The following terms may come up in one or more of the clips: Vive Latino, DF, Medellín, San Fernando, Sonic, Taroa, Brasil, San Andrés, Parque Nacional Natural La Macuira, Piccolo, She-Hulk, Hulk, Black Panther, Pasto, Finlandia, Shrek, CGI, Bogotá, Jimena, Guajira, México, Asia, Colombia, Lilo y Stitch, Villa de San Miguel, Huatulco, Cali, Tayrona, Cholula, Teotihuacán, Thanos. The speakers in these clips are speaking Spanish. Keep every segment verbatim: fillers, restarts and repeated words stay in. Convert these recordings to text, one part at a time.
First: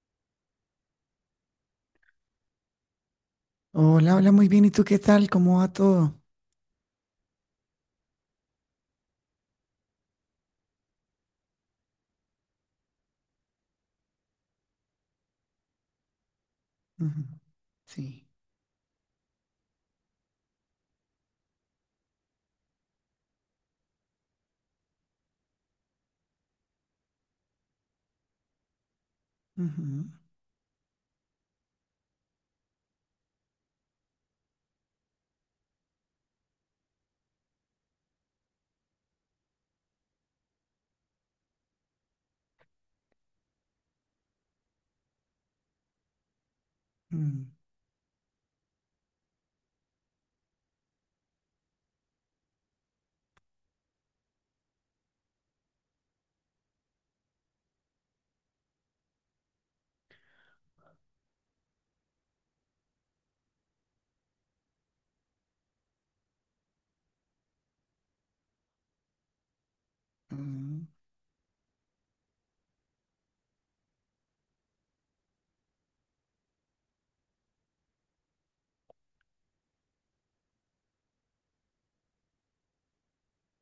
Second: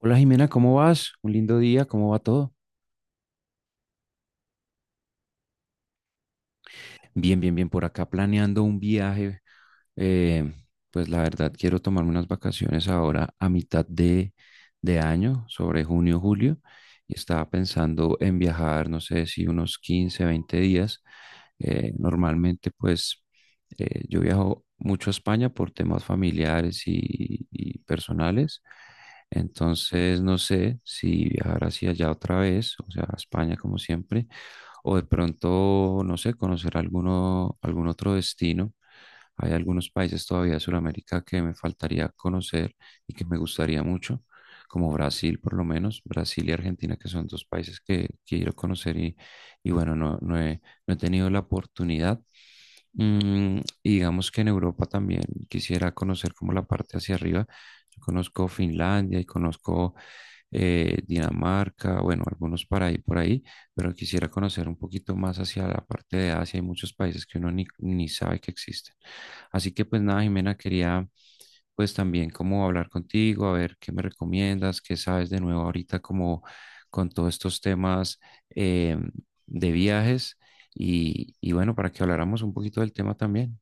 Hola, Jimena, ¿cómo vas? Un lindo día, ¿cómo va todo? Hola, hola, muy bien. ¿Y tú qué tal? ¿Cómo va todo? Bien, bien, bien, por acá planeando un viaje. eh, pues la verdad, quiero tomarme unas vacaciones ahora a mitad de, de año, sobre junio, julio, y Ujú. estaba pensando Sí. en viajar, no sé si unos quince veinte días. Eh, normalmente, pues eh, yo viajo mucho a España por temas familiares y, y personales, Ujú. entonces no sé si viajar hacia allá otra vez, o sea, a España como siempre, o de pronto, no sé, conocer alguno, algún otro destino. Hay algunos países todavía de Sudamérica que me faltaría conocer y que me gustaría mucho, como Brasil por lo menos, Brasil y Argentina, que son dos Mm. países que quiero conocer y, y bueno, no, no he, no he tenido la oportunidad. Mm, y digamos que en Europa también quisiera conocer como la parte hacia arriba. Yo conozco Finlandia y conozco eh, Dinamarca, bueno, algunos para ahí por ahí, pero quisiera conocer un poquito más hacia la parte de Asia. Hay muchos países que uno ni, ni sabe que existen. Así que pues nada, Jimena, Mm. quería pues también como hablar contigo, a ver qué me recomiendas, qué sabes de nuevo ahorita como con todos estos temas eh, de viajes y, y bueno, para que habláramos un poquito del tema también.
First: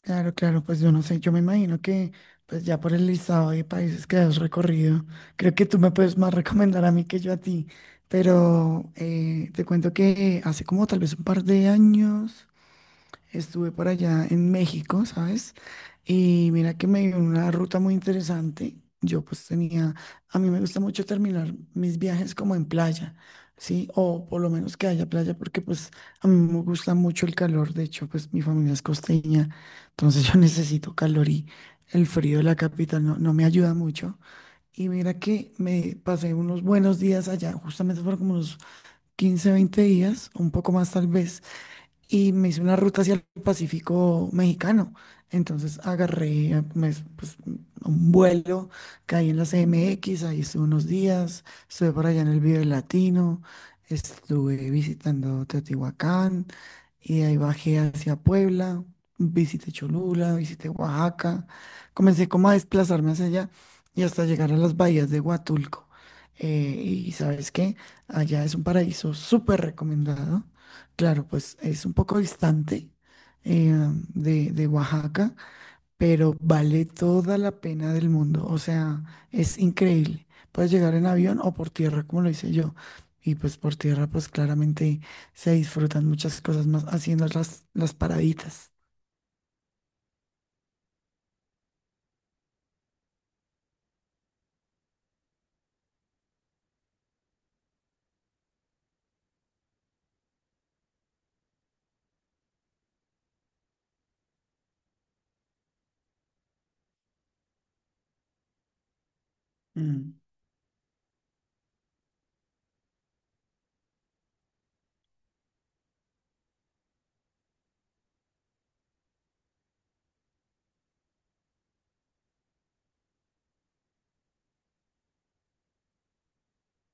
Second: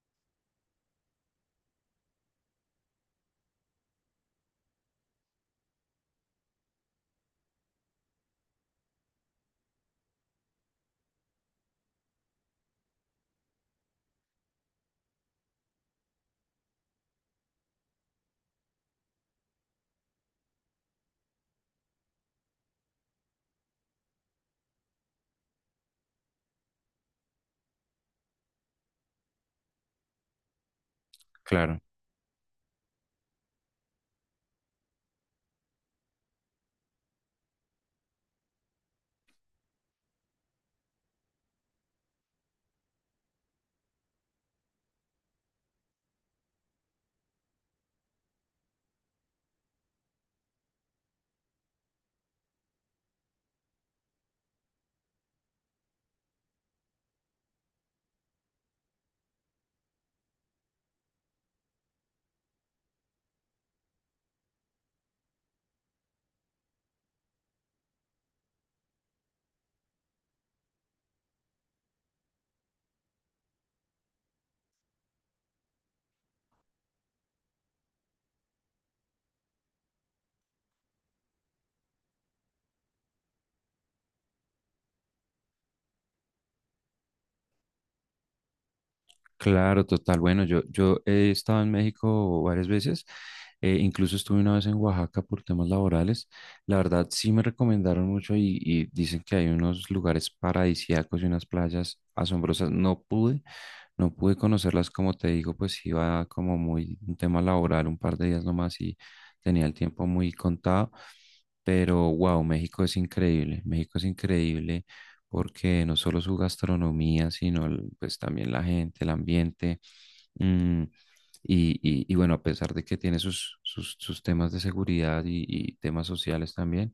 Claro, claro, pues yo no sé, yo me imagino que pues ya por el listado de países que has recorrido, creo que tú me puedes más recomendar a mí que yo a ti, pero eh, te cuento que hace como tal vez un par de años. Estuve por allá en México, ¿sabes? Y mira que me dio una ruta muy interesante. Yo pues tenía, a mí me gusta mucho terminar mis viajes como en playa, ¿sí? O por lo menos que haya playa, porque pues a mí me gusta mucho el calor. De hecho, pues mi familia es costeña, entonces yo necesito calor y Claro. el frío de la capital no, no me ayuda mucho. Y mira que me pasé unos buenos días allá, justamente fueron como unos quince, veinte días, un poco más tal vez, y me hice una ruta hacia el Pacífico mexicano. Entonces agarré eh, me- pues, un vuelo, caí en la C M X, ahí estuve unos días, estuve por allá en el Vive Latino, estuve visitando Teotihuacán y de ahí bajé hacia Puebla, visité Cholula, visité Oaxaca, comencé como a desplazarme hacia allá y hasta llegar a las bahías de Huatulco. Eh, y sabes qué, allá es un paraíso súper recomendado. Claro, pues es un poco distante eh, de, de Oaxaca, pero vale toda la pena del mundo. O sea, es increíble. Puedes llegar en avión o por tierra, como lo hice yo. Y pues por tierra, pues claramente se disfrutan muchas cosas más haciendo las, las paraditas. Claro, total. Bueno, yo, yo he estado en México varias veces, eh, incluso estuve una vez en Oaxaca por temas laborales. La verdad, sí me recomendaron mucho y, y dicen que hay unos lugares paradisíacos y unas playas asombrosas. No pude, no pude conocerlas, como te digo, pues iba como muy un tema laboral, un par de días nomás y tenía el tiempo Mm. muy contado. Pero wow, México es increíble, México es increíble porque no solo su gastronomía, sino el- pues también la gente, el ambiente, mm, y, y- y bueno, a pesar de que tiene sus, sus, sus temas de seguridad y, y temas sociales también,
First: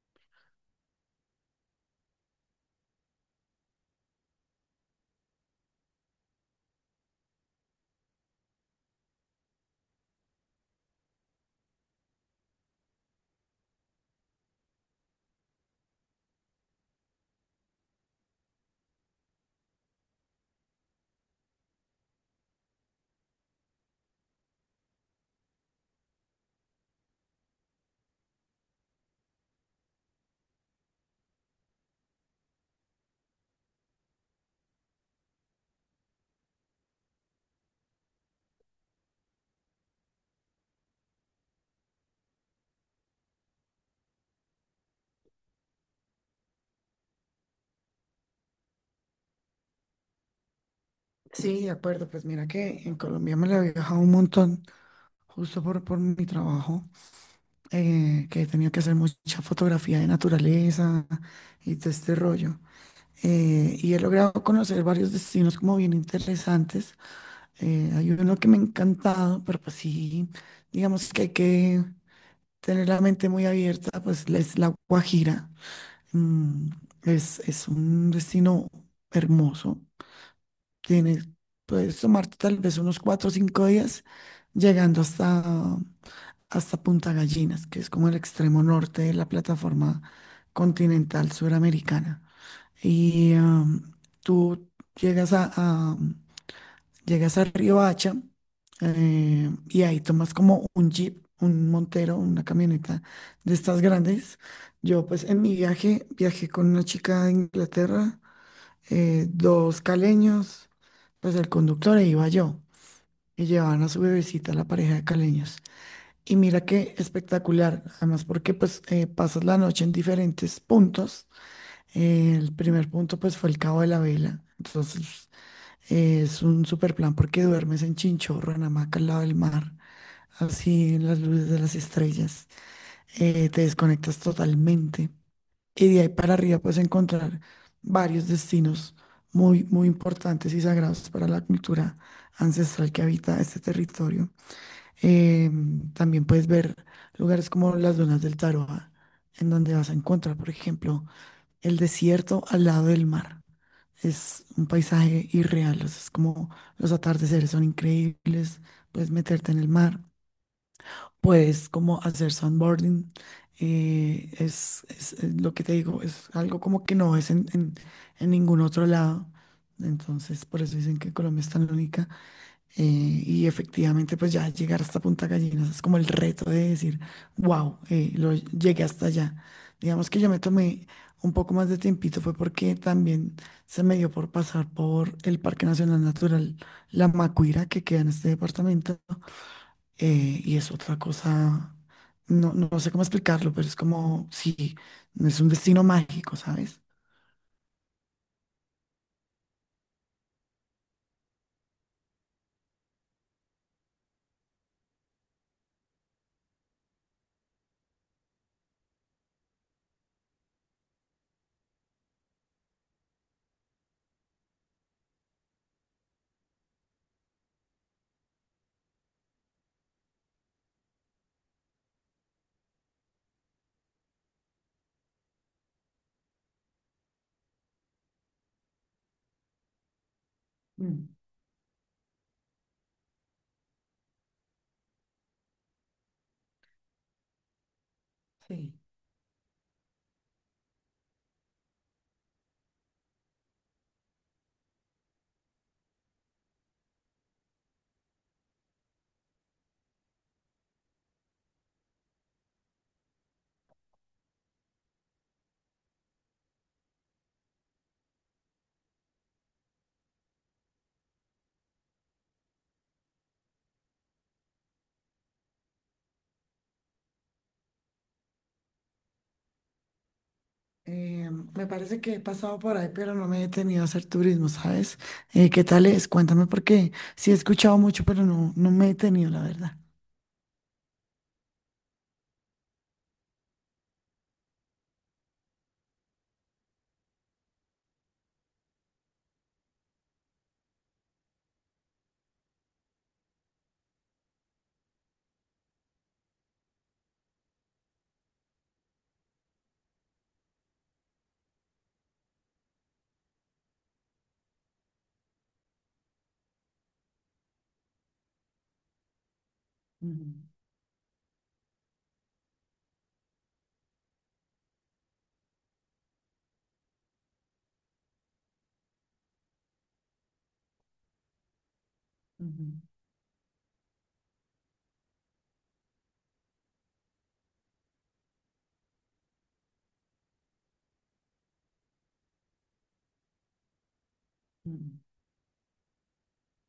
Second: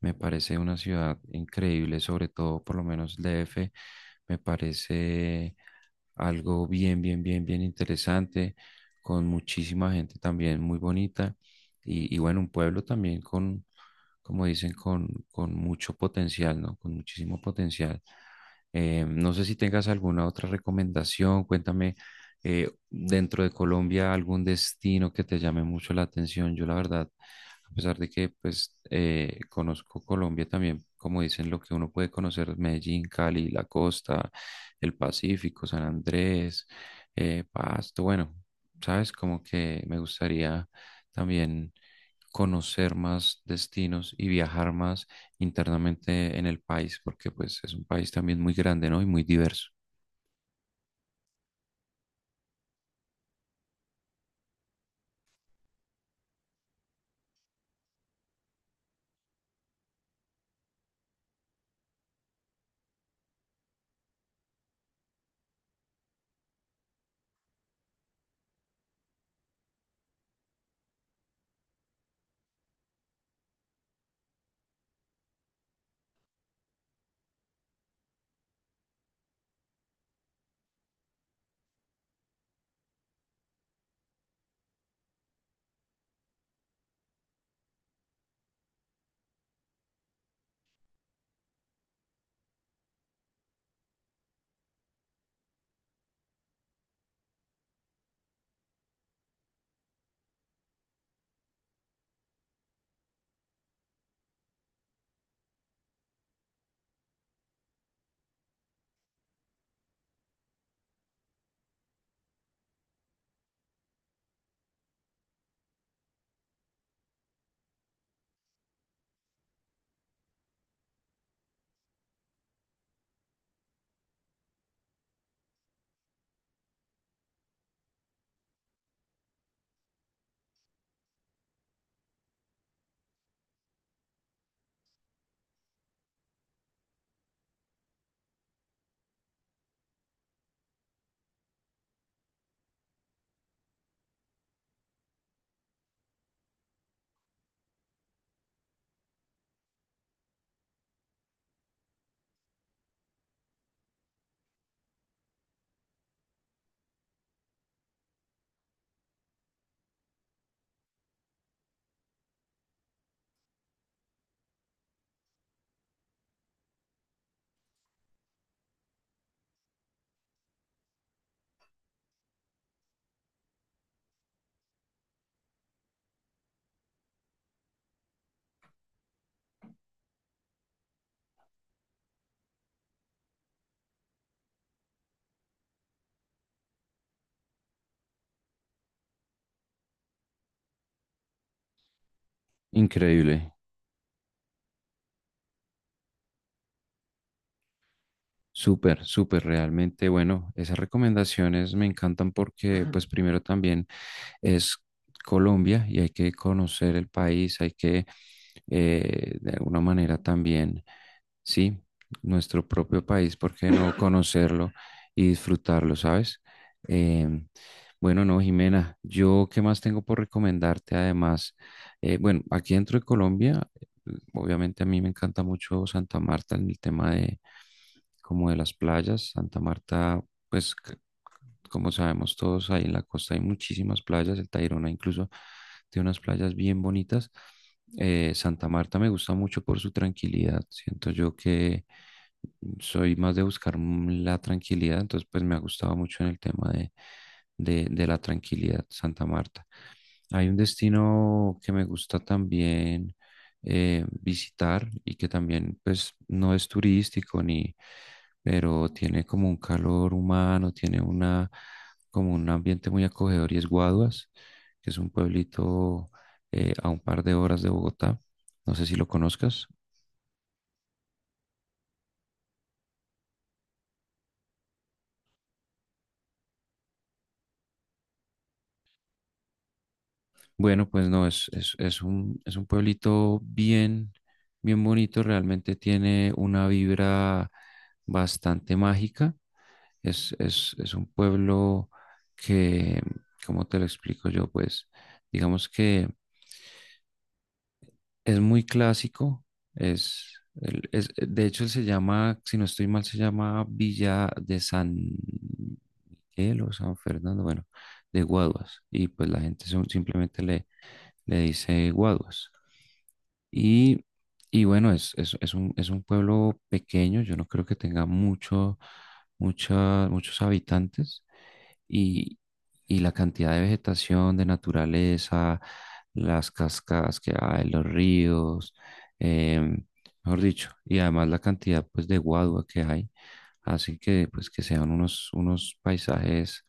me parece una ciudad increíble, sobre todo por lo menos el D F. Me parece algo bien, bien, bien, bien interesante, con muchísima gente también muy bonita. Y, y bueno, un pueblo también con, como dicen, con, con mucho potencial, ¿no? Con muchísimo potencial. Eh, no sé si tengas alguna otra recomendación, cuéntame eh, dentro de Colombia algún destino que te llame mucho la atención. Yo la verdad, a pesar de que pues eh, conozco Colombia también, como dicen lo que uno puede conocer, Medellín, Cali, la costa, el Pacífico, San Andrés, eh, Pasto, bueno, sabes, como que me gustaría también conocer más destinos y viajar más internamente en el país, porque pues es un país también muy grande, ¿no? Y muy diverso. Sí, de acuerdo. Pues mira que en Colombia me la he viajado un montón, justo por, por mi trabajo, eh, que he tenido que hacer mucha fotografía de naturaleza y todo este rollo. Eh, y he logrado conocer varios destinos como bien interesantes. Eh, hay uno que me ha encantado, pero pues sí, digamos que hay que tener la mente muy abierta, pues la- es la Guajira. Mm, es, es un destino hermoso. Tienes, puedes tomarte tal vez unos cuatro o cinco días llegando hasta, hasta Punta Gallinas, que es como el extremo norte de la plataforma continental suramericana. Y am, tú llegas a, a- llegas a Riohacha eh, y ahí tomas como un jeep, un Montero, una camioneta de estas grandes. Yo pues en mi viaje viajé con una chica de Inglaterra, eh, dos caleños, pues el conductor e iba yo. Y llevaban a su bebecita la pareja de caleños. Y mira qué espectacular, además porque pues eh, pasas la noche en diferentes puntos. Eh, el primer punto pues fue el Cabo de la Vela. Entonces eh, es un super plan porque duermes en chinchorro, en hamaca al lado del mar, así en las luces de las estrellas. Eh, te desconectas totalmente. Y de ahí para arriba puedes encontrar varios destinos muy, muy importantes y sagrados para la cultura ancestral que habita este territorio. Eh, también puedes ver lugares como las dunas del Taroa, en donde vas a encontrar, por ejemplo, el desierto al lado del mar. Es un paisaje irreal, o sea, es como los atardeceres son increíbles, puedes meterte en el mar, puedes como hacer sandboarding. Eh, es, es- es lo que te digo, es algo como que no es en, en- en ningún otro lado, entonces por eso dicen que Colombia es tan única. Eh, y efectivamente, pues ya llegar hasta Punta Gallinas es como el reto de decir, wow, lo llegué hasta allá. Digamos que yo me tomé un poco más de tiempito, fue porque también se me dio por pasar por el Parque Nacional Natural La Macuira, que queda en este departamento, eh, y es otra cosa, no, no sé cómo Increíble. explicarlo, pero es como, sí, es un destino mágico, ¿sabes? Súper, súper, realmente, bueno, esas recomendaciones me encantan porque pues primero también es Colombia y hay que conocer el país, hay que, eh, de alguna manera también, sí, nuestro propio país, ¿por qué no conocerlo y disfrutarlo, ¿sabes? Em, bueno, no, Jimena, yo qué más tengo por recomendarte además. Eh, bueno, aquí dentro de Colombia, obviamente a mí me encanta mucho Santa Marta en el tema de como de las playas. Santa Marta, pues c- Mm, como sabemos todos, ahí en la costa hay muchísimas playas. El Tayrona incluso tiene unas playas bien bonitas. Eh, Santa sí. Marta me gusta mucho por su tranquilidad. Siento yo que soy más de buscar mm, la tranquilidad, entonces pues me ha gustado mucho en el tema de, de, de la tranquilidad Santa Marta. Hay un destino que me gusta también eh, visitar y que también pues no es turístico ni, pero tiene como un calor humano, tiene una como un ambiente muy acogedor y es Guaduas, que es un pueblito eh, a un par de horas de Bogotá. No sé si lo conozcas. Eh, me parece que he pasado por ahí, pero no me he detenido a hacer turismo, ¿sabes? Eh, ¿qué tal es? Cuéntame porque sí he escuchado mucho, pero no, no me he detenido, la verdad. Bueno, pues no, es, es, es un, es un pueblito bien, bien bonito, realmente tiene una vibra bastante mágica. Es, es, es un pueblo que, ¿cómo te lo explico yo? Pues digamos que es muy clásico, es, el- es- de hecho él se llama, si no estoy mal, se llama Villa de San Miguel o San Fernando, bueno, de Guaduas, y pues la gente son- Ujú, simplemente le, le dice Guaduas. Y, y bueno, es, es, es un, es un pueblo pequeño, yo no creo que tenga mucho, mucha- muchos habitantes y, ujú, y la cantidad de vegetación, de naturaleza, las cascadas que hay, los ríos, em, mejor dicho, y además la cantidad pues de guadua que hay, así que pues que sean ujú. unos, unos paisajes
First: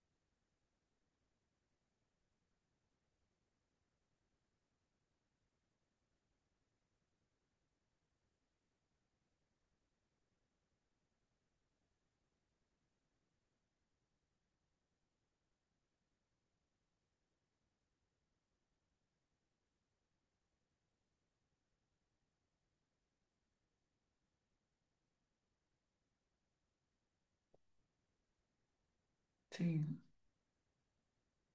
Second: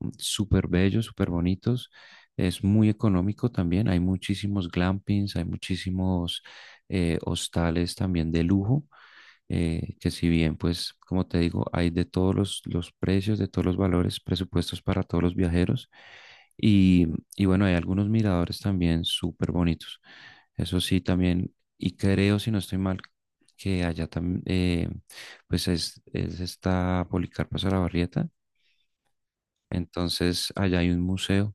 mm, súper bellos, súper bonitos. Es muy económico también, hay muchísimos glampings, hay muchísimos eh, hostales también de lujo, eh, que si bien, pues, como te digo, hay de todos los, los precios, de todos los valores, presupuestos para todos los viajeros. Y, y bueno, hay algunos miradores también súper bonitos. Eso sí, también, y creo, si no estoy mal, que allá también, pues es, es esta Policarpa Barrieta, Sí, entonces allá hay un museo,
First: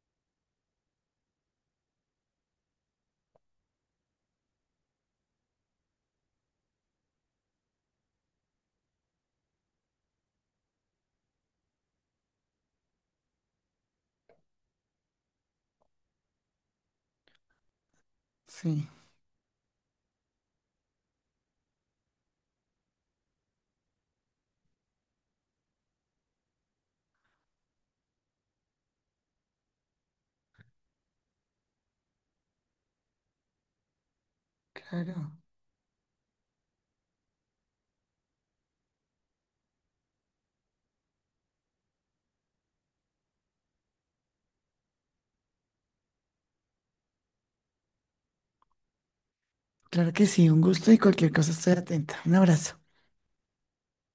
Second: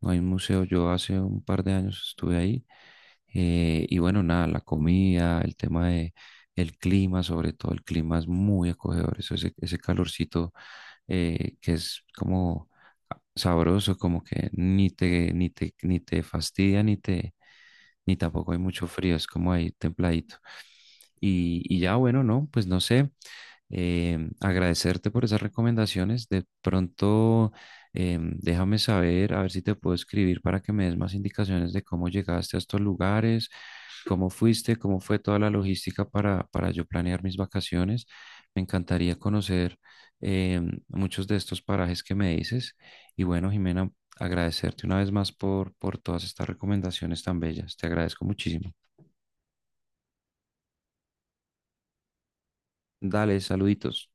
no hay un museo, yo hace un par de años estuve ahí, eh, y bueno, nada, la comida, el tema de el clima, sobre todo el clima es muy acogedor, eso, ese, ese calorcito eh, que es como sabroso, como que ni te, ni te, ni te fastidia, ni te, ni tampoco hay mucho sí, frío, es como ahí templadito. Y, y ya, bueno, no, pues no sé, eh, agradecerte por esas recomendaciones. De pronto, em, déjame saber, a ver si te puedo escribir para que me des más indicaciones de cómo llegaste a estos lugares, cómo fuiste, cómo fue claro. toda la logística para, para yo planear mis vacaciones. Me encantaría conocer em, muchos de estos parajes que me dices. Y bueno, Jimena, agradecerte una vez más por, por todas estas recomendaciones tan bellas. Te agradezco muchísimo. Claro que sí, un gusto y cualquier cosa estoy atenta. Un abrazo. Dale, saluditos.